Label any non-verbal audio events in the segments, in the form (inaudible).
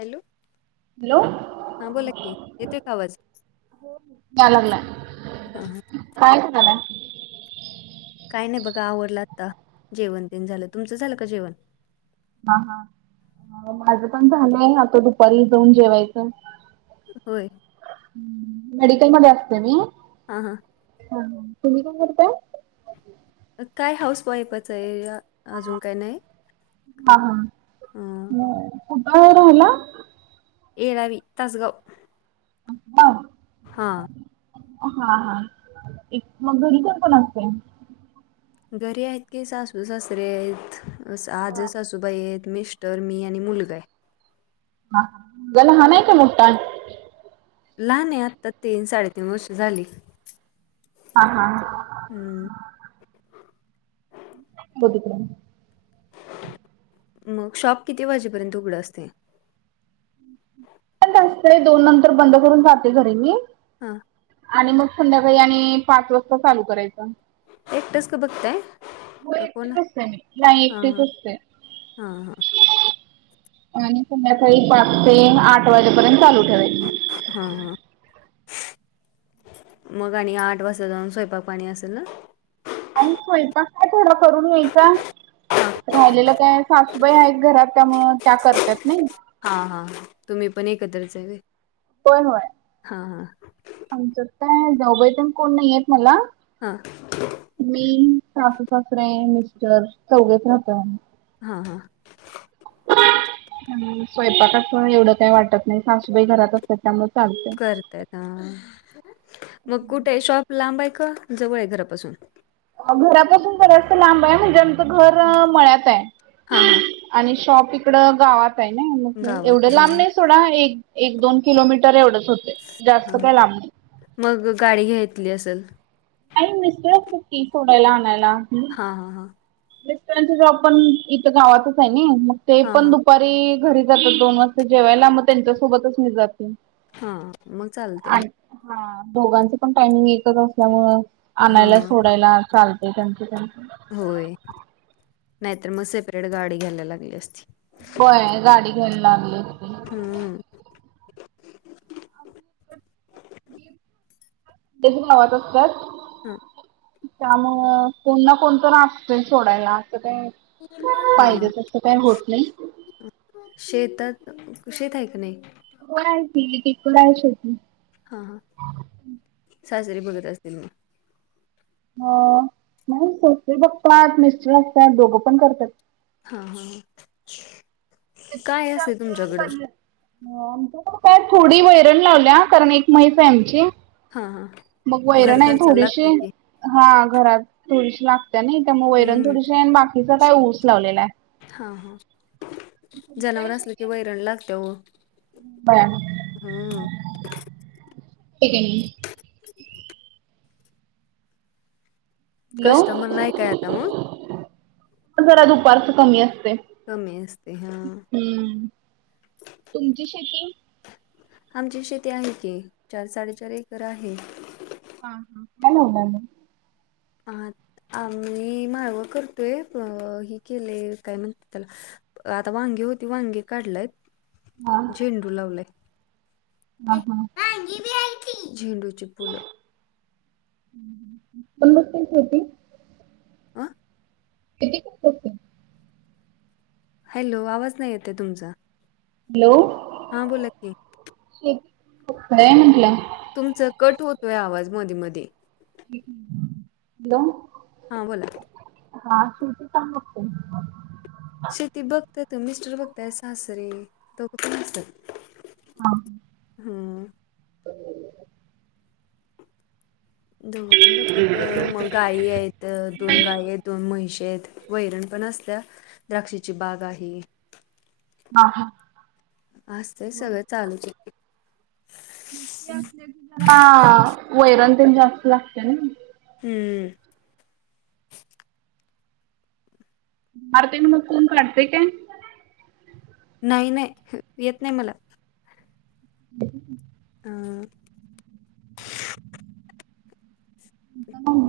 Hello hello हा बोला की, येतोय का आवाज? यालागलाय, हां हां काय करालाय? काय नाही बघा आवरल आता जेवण तेण झालं, तुमचं झालं का जेवण? हा हा माझं पण झालंय आता दुपारी जाऊन जेवायचं. होय. मेडिकल मध्ये असते मी, हा हां, हा, तुम्ही पण करताय? काय हाऊस वाईफचं आहे. अजून काय नाही? हा करत. हा, हां न कुठं आहे राहिला? येरावी तासगाव. गाव. हा, हा हा, एक मग घरी कोण कोण असते? घरी आहेत की, सासू सासरे आहेत. आज सासूबाई आहेत. मिस्ट र मी आणि मुलगा आहे. का याला हा नाही का मोट्टा? लहान आहे. आत्ता तीन साडेतीन वर्ष झाली. हा हा हा, हम्म, बघितरन मग शॉप किती वाजेपर्यत उघडं असते. असतेय दोन नंतर बंद करून जाते घरी मी. हा, आणि मग संध्याकाळी आणि पाच वाजता चालू करायचं. एक टेस्क का बघताय? हो का कोण एकटीच असते मी. नाही हां एकटीच असते. हां हां आणि संध्याकाळी पाच ते आठ वाजेपर्यत चालू ठेवायचं. हा हा, मग आणि आठ वाजता जाऊन स्वयंपाक पाणी असेल ना, (unintelligible) स्वयंपाक काय तेवढा करून यायचा. राहिलेलं काय सासूबाई आहेत घरात. त्यामुळं त्या करतात नाही. हा हा, तुम्ही पण एकत्रच आहे व्हय. होय होय. हां हां आमचं काय जाऊबाई त्यान कोण नाहीयेत मला. ह, (inaudible) मी, सासू-सासरे, मिस्टर चौघच राहतो आम्ही. हा हां, स्वयंपाकाचं एवढं काही वाटत नाही. सासूबाई घरात असतात त्यामुळे चालतंय. करतेत आ. मग कुठे आहे शॉप लांब आहे का जवळ आहे घरापासून. घरापासून बरचसं लांब आहे. म्हणजे आमचं घर मळ्यात आहे. हा हा, आणि शॉप इकडं गावात आहे न, गावात एवढे आहे हां लांब हां नाही. थोडा एक एक दोन किलोमीटर एवढंच होतय. जास्त हां हां त लांब नाही मग गाडी घेतली असलं. (unintelligible) सुट्टी सोडायला आणायला. हा हा हा, मिस्टरांचा जॉब पण इथं गावातच आहे ने मग ते हां पण हां दु दुपारी घरी जातात दोन वाजता जेवायला मग त्यांच्यासोबतच मी जाते. हा मग चालते. आणि हा दोघांच पण टायमिंग एकच असल्यामुळ आणायला हां सोडायला चालत. ते त्यांची त्यां होय. नाहीतर मग सेपरेट गाडी घ्यायला लागली असती. होय. गाडी घ्यायला लागली असती. हम्म. ते पण गावात असतात. हा. त्यामुळं कोण ना कोण तर असतंय सोडायला असं काय हां पाहिजेच असं काही होत नाही. शेतात, शेत आहे का नाही? हो आहे की (unintelligible) आहे शेती. हा हा, सासरे बघत असतील मग? हा नाही सासरे बघतात, मिस्टर असतात दोघं पण करतात. हा हा काय असते तुमच्याकडं? आमच्याकडं काय थोडी वैरण लावल्या, कारण एक म्हैस आहे आमची. हा हा. मग वैरण आहे थोडीशी. हा घरात थोडीशी लागत्या नाही का, मग वैरण हम्म थोडीशी आणि बाकीचा काय ऊस लावलेला आहे. हा हा तुमची जनावर आहे असलं की शेती? वैरण लागते ओ. (unintelligible) कस्टमर नाही काय आता मग? जरा दुपारचं कमी असतंय. कमी असते हा हम्म तुमची शेती? आमची शेती आहे की, चार साडेचार एकर आहे. हा हा, काय करताय मग? आ आम्ही मालवं करतोय, हि केले काय म्हणतेत त्याला आता वांगी होती वांगी काढलेत. हा. झेंडू लावलाय. हा ए हा वांगी बी हाय की, झेंडूची फुलं. (unintelligible) आ? किती (unintelligible) हॅलो आवाज नाही येत आहे तुमचा? हॅलो. हा बोला की. शेती (unintelligible) म्हंटलं? तुमचा कट होतोय आवाज मध्ये मध्ये. हॅलो. हां बोला. हा शेती (unintelligible) शेती बघतात मिस्टर बघतात, सासरे दोघं पण असतात. हा. हम्म. (inaudible) दोघं पण बघतात, मग गाई आहेत. दोन गाय आहेत, दोन म्हयशी आहेत, वैरण पण असत्या. द्राक्षीची बाग आहे. हा हा. असतंय सगळं चालूच आहे. (unintelligible) त्याला वैरण तेन जास्त लागते ना? हम्म. आरती आणि मग कोण काढतेय काय? नाही नाही येत नाही मला. (inaudible) अ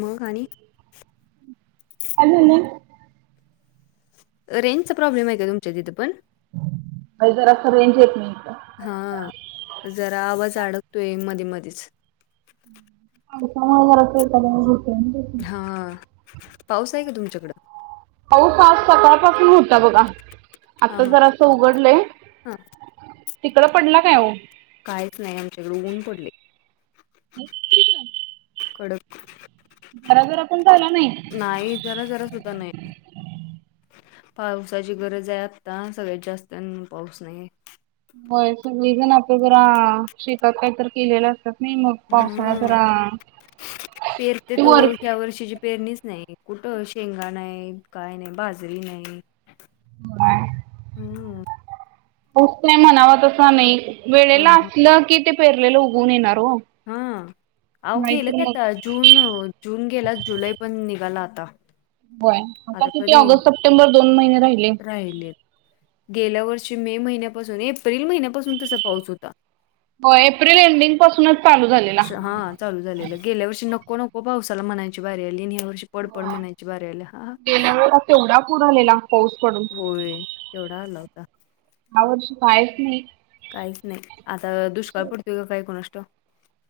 मग आणि! अजून नाही. रेंजचा प्रॉब्लेम आहे का तुमच्या तिथं पण? होय जरासं रेंज येत नाही. इथं. हां जरा आवाज अडकतोय मधे मधेच. अगं कवा आवरायचं आता जाऊन झोप हां पाऊस आहे का तुमच्याकडं? पाऊस आज पाऊस आज सकाळपासून होता बघा, हा आता हा जरासं उघडलंय. हा तिकडं पडला काय ओ? काहीच नाही आमच्या इकडं ऊन पडलेय. (inaudible) कडक जराजरा पण झाला नाही? नाही जरा जरा सुद्धा नाही. पावसाची गरज आहे आत्ता सगळ्यात जास्त, आणि पाऊस नाहीेये. होय सगळे जण आता जरा शेतात काहीतर केलेलं असतात नाही, मग पावसाळा हम्म. जरा, पेरते ते तो वर ह्या वर्षीची पेरणीच नाही कुठं शेंगा नाहीत, काय नाही, बाजरी नाही हम्म. पाऊस काय म्हणावा तसा नाही हा वेळेला हा. असलं की ते पेरलेलं उगवून येणार हो. हम्म आओ गेलं नाहीतर की मग आता जून जून गेला जुलै पण निघाला आता. होय आता किती ऑगस्ट, सप्टेंबर दोन महिने राहिले. राहिलेत. गेल्या वर्षी मे महिन्यापासून एप्रिल महिन्यापासून तसा पाऊस होता. हो एप्रिल एंडिंग पासूनच चालू झाले. हां चालू झालेलं गेल्या वर्षी नको नको पावसाला म्हणायची बारी आली आणि ह्या वर्षी पडपड म्हणायची बारी आल्या. केवढा पूर आलेला पाऊस पडून! होय केवढा आला होता. ह्या वर्षी कायच नाही. काहीच नाही आता दुष्काळ पडतोय का काय कुणास ठाऊक?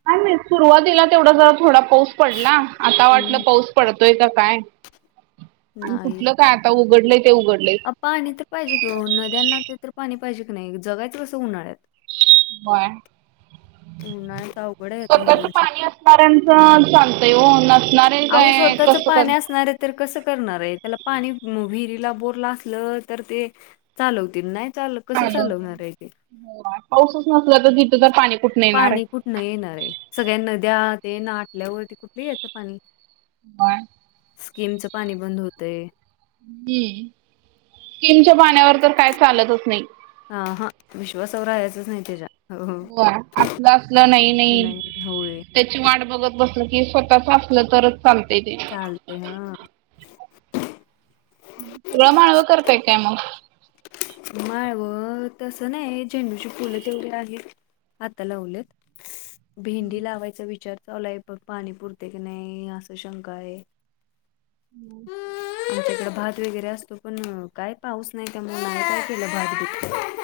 काय माहित सुरुवातीला तेवढा जरा थोडा पाऊस पडला आता वाटलं हम्म. पाऊस पडतोय का काय (inaudible) आणि नाही. कुठलं काय आता उघडलेय ते उघड अ पाणी तर पाहिजे कि ओ नद्यांना, ते तर पाणी पाहिजे की नाही जगायचं कसं उन्हाळ्यात? होय उन्हाळ्यात अवघड आहे आता ह्या वर्षी. असणाऱ्याचं चालतंय ओ नसणार अहो स्वतःच पाणी असणारे तर कसं करणार आहे त्याला पाणी विहिरीला बोरला असलं तर ते चालवतील नाही चाल कसं चालू होतंय चालवणार हाय ते. पाऊसच नसला तर तिथं तर पाणी कुठनं येणार पाणी आहे कुठनं येणार हाय, सगळ्या नद्या ते आटल्यावरती कुठलं यायचं पाणी. कोण (unintelligible) स्कीमचं पाणी बंद होतंय. हम्म, स्किमच्या पाण्यावर तर काय चालतच नाही. हा हा, विश्वासावर राहायचंच नाही त्यच्या. होय, असलं असलं नाही नाही. त्यची वाट बघत बसलं की स्वतःच असलं तरच चालतय ते. चालतय हां पुढंमागं करताय काय मग. माळवं तसं नाही, झेंडूची फुलं तेवढी आहेत आता लावल्यात. भेंडी लावायचा विचार चालुआय पण पाणी पुरतय की नाही असं शंका आय. हम्म. आमच्याकडे भात वगैरे असतो पण, काय पाऊस नाही त्यामुळं नाही केला भातभित.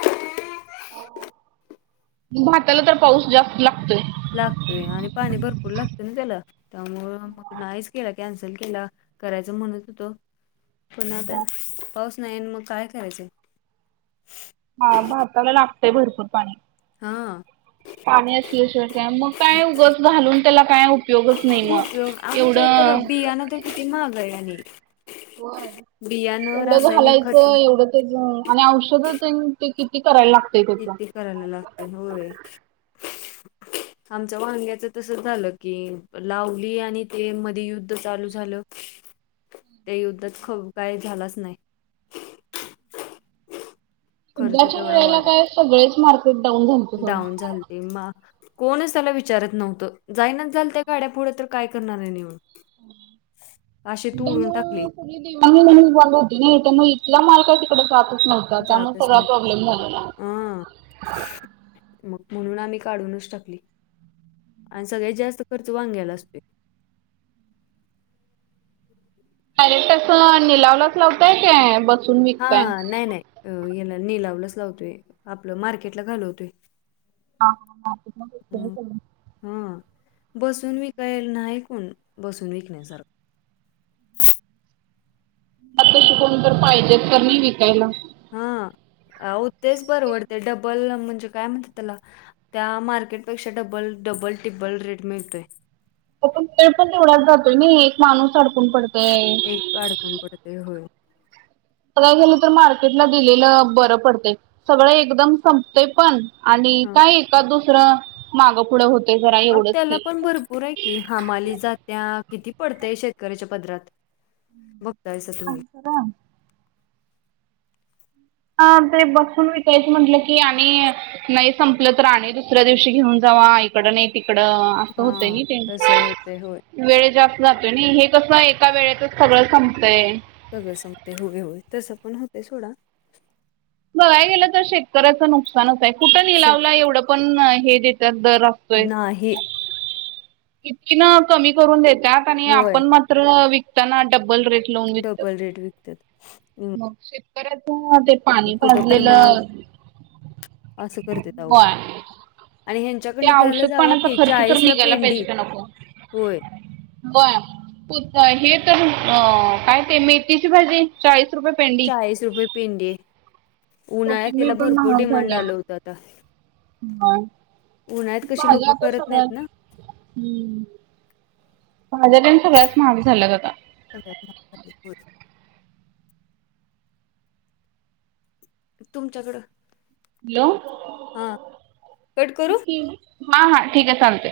भाताला तर पाऊस जास्त लागतोय. लागतोय आणि पाणी भरपूर लागतं ना त्याला, त्यामुळं मग नाहीच केला. कॅन्सल केला, करायच म्हणत हुतो, पुन्हा तर पाऊस नाही न मग काय करायचं. हा भाताला लागतय भरपूर पाणी. हा. पाणी असल्याशिवाय काय, मग काय उगच घालून त्याला काय उपयोगच नाही. मग. उपयोग, आणि काय तर एवढं बी किती महागाय आणि. होय, बियाणं एवढं रासायनिक खत घालायचं एवढं तेजं आणि औषधं तेन किती करायला लागत किती करायला लागतय, होय. (inaudible) आमच्या वाग्याचं तसंच झालं की,, लावली आणि ते मध्ये युद्ध चालू झालं त्या युद्धात खप काय झालाच नाही. खर्च युद्धाच्या तेवढा वेळेला वाढत काय सगळेच मार्केट डाऊन झालतं सोड. तेव्हा, कोणच त्याला विचारत नव्हतं, जायनाच झालत्या गाड्या पुुढं तर काय करणार आहे नीउन. टाकली त्यामुळं ती देवान घेवान बंद होती नाही त्यामुळं म इथला माल काय तिकडं जातच नव्ह ता, मग जातच सगळा नव्ह प्रॉब्लेम झाला ना. हा मग म्हणून आम्ही काढूनच टाकली. आणि सगळ्यात जास्त खर्च वांग्याला असतोय. डायरेक्ट असं निलावलाच लावताय का बस हा नाही नाही, याला निलावलंच लावतोय, आपलं मार्केटला घालवतोय. हा हा,. हा, बसून विकायला नाही कोण, बसून विकण्यासारखं. आता बसून जर पाहिजेत तर नाही विकायला. हा, हो तेच परवडतेय, डबल म्हणजे काय म्हण त्याला, त्या मार्केटपेक्षा डबल डबल टिब्बल रेट मिळतोय. पण वेळ पण तेवढाच जातोय ना एक माणूस अडकून पडतोय? काडकून पडते होय. काय गेलं तर मार्केटला दिलेलं बरं पडतेय सगळं एकदम संपतय पण आणि हां. काय एका दुसरं मागं पुढं होतय? जरा अ एवढंच त्याला की पण भरपूर आहे की. कि हामाली जात्या किती पडतय शेतकऱ्याच्या पदरात बघतायसा तुम्ही. खर अ ते बसून विकायचं म्हटलं की आणि नाही संपलं तर आणी दुसऱ्या दिवशी घेऊन जावा ऐक इकड नाही तिकडं अस होतय हां. नाई ते. तसं होतंय होय. वेळ जास्त जातोय नाही हे कस एका वेळेचच सगळं संपतय? सगळं संगते होय होय तसं पण होतेय सोडा. बघाय गेलं तर शेतकऱ्याचं नुकसानच आहे कुठं स- निलावला एवढं पण हे देतात दर. नाही. कितकी ना कमी करून देत्यात आणि होय. आपण मात्र विकताना डब्बल रेट लावून विकतो. डबल रेट विकत्यात. मग शेत कऱ्याच दे कुठ तर मग अस करतेत आहो होय आणि हे ते हेंनच्याकडन घ्यायला औषध जावा पाण्याचा की खर्च तर चाळीसला निघायला पेंडी होय. बर हे तर काय ते मेथीची भाजी चाळीस रुपये पेंडी. चाळीस रुपये पिंडी उन्हाळ्यात कोथिंबीर तीला पण भरपूर महाग डिमांड झाल्या आलं होत आता होय उन्हाळ्यात कशी भाज्या लोक आता करत सगळ्याच नाहीत ना? हम्म. भाज्या तेन सगळ्याच महाग झाल्यात आता? सगळ्यात महाग झाल्यात होय. तुमच्याकडं. हॅलो! हा कट करू? ह हा ठीक आहे चालतय.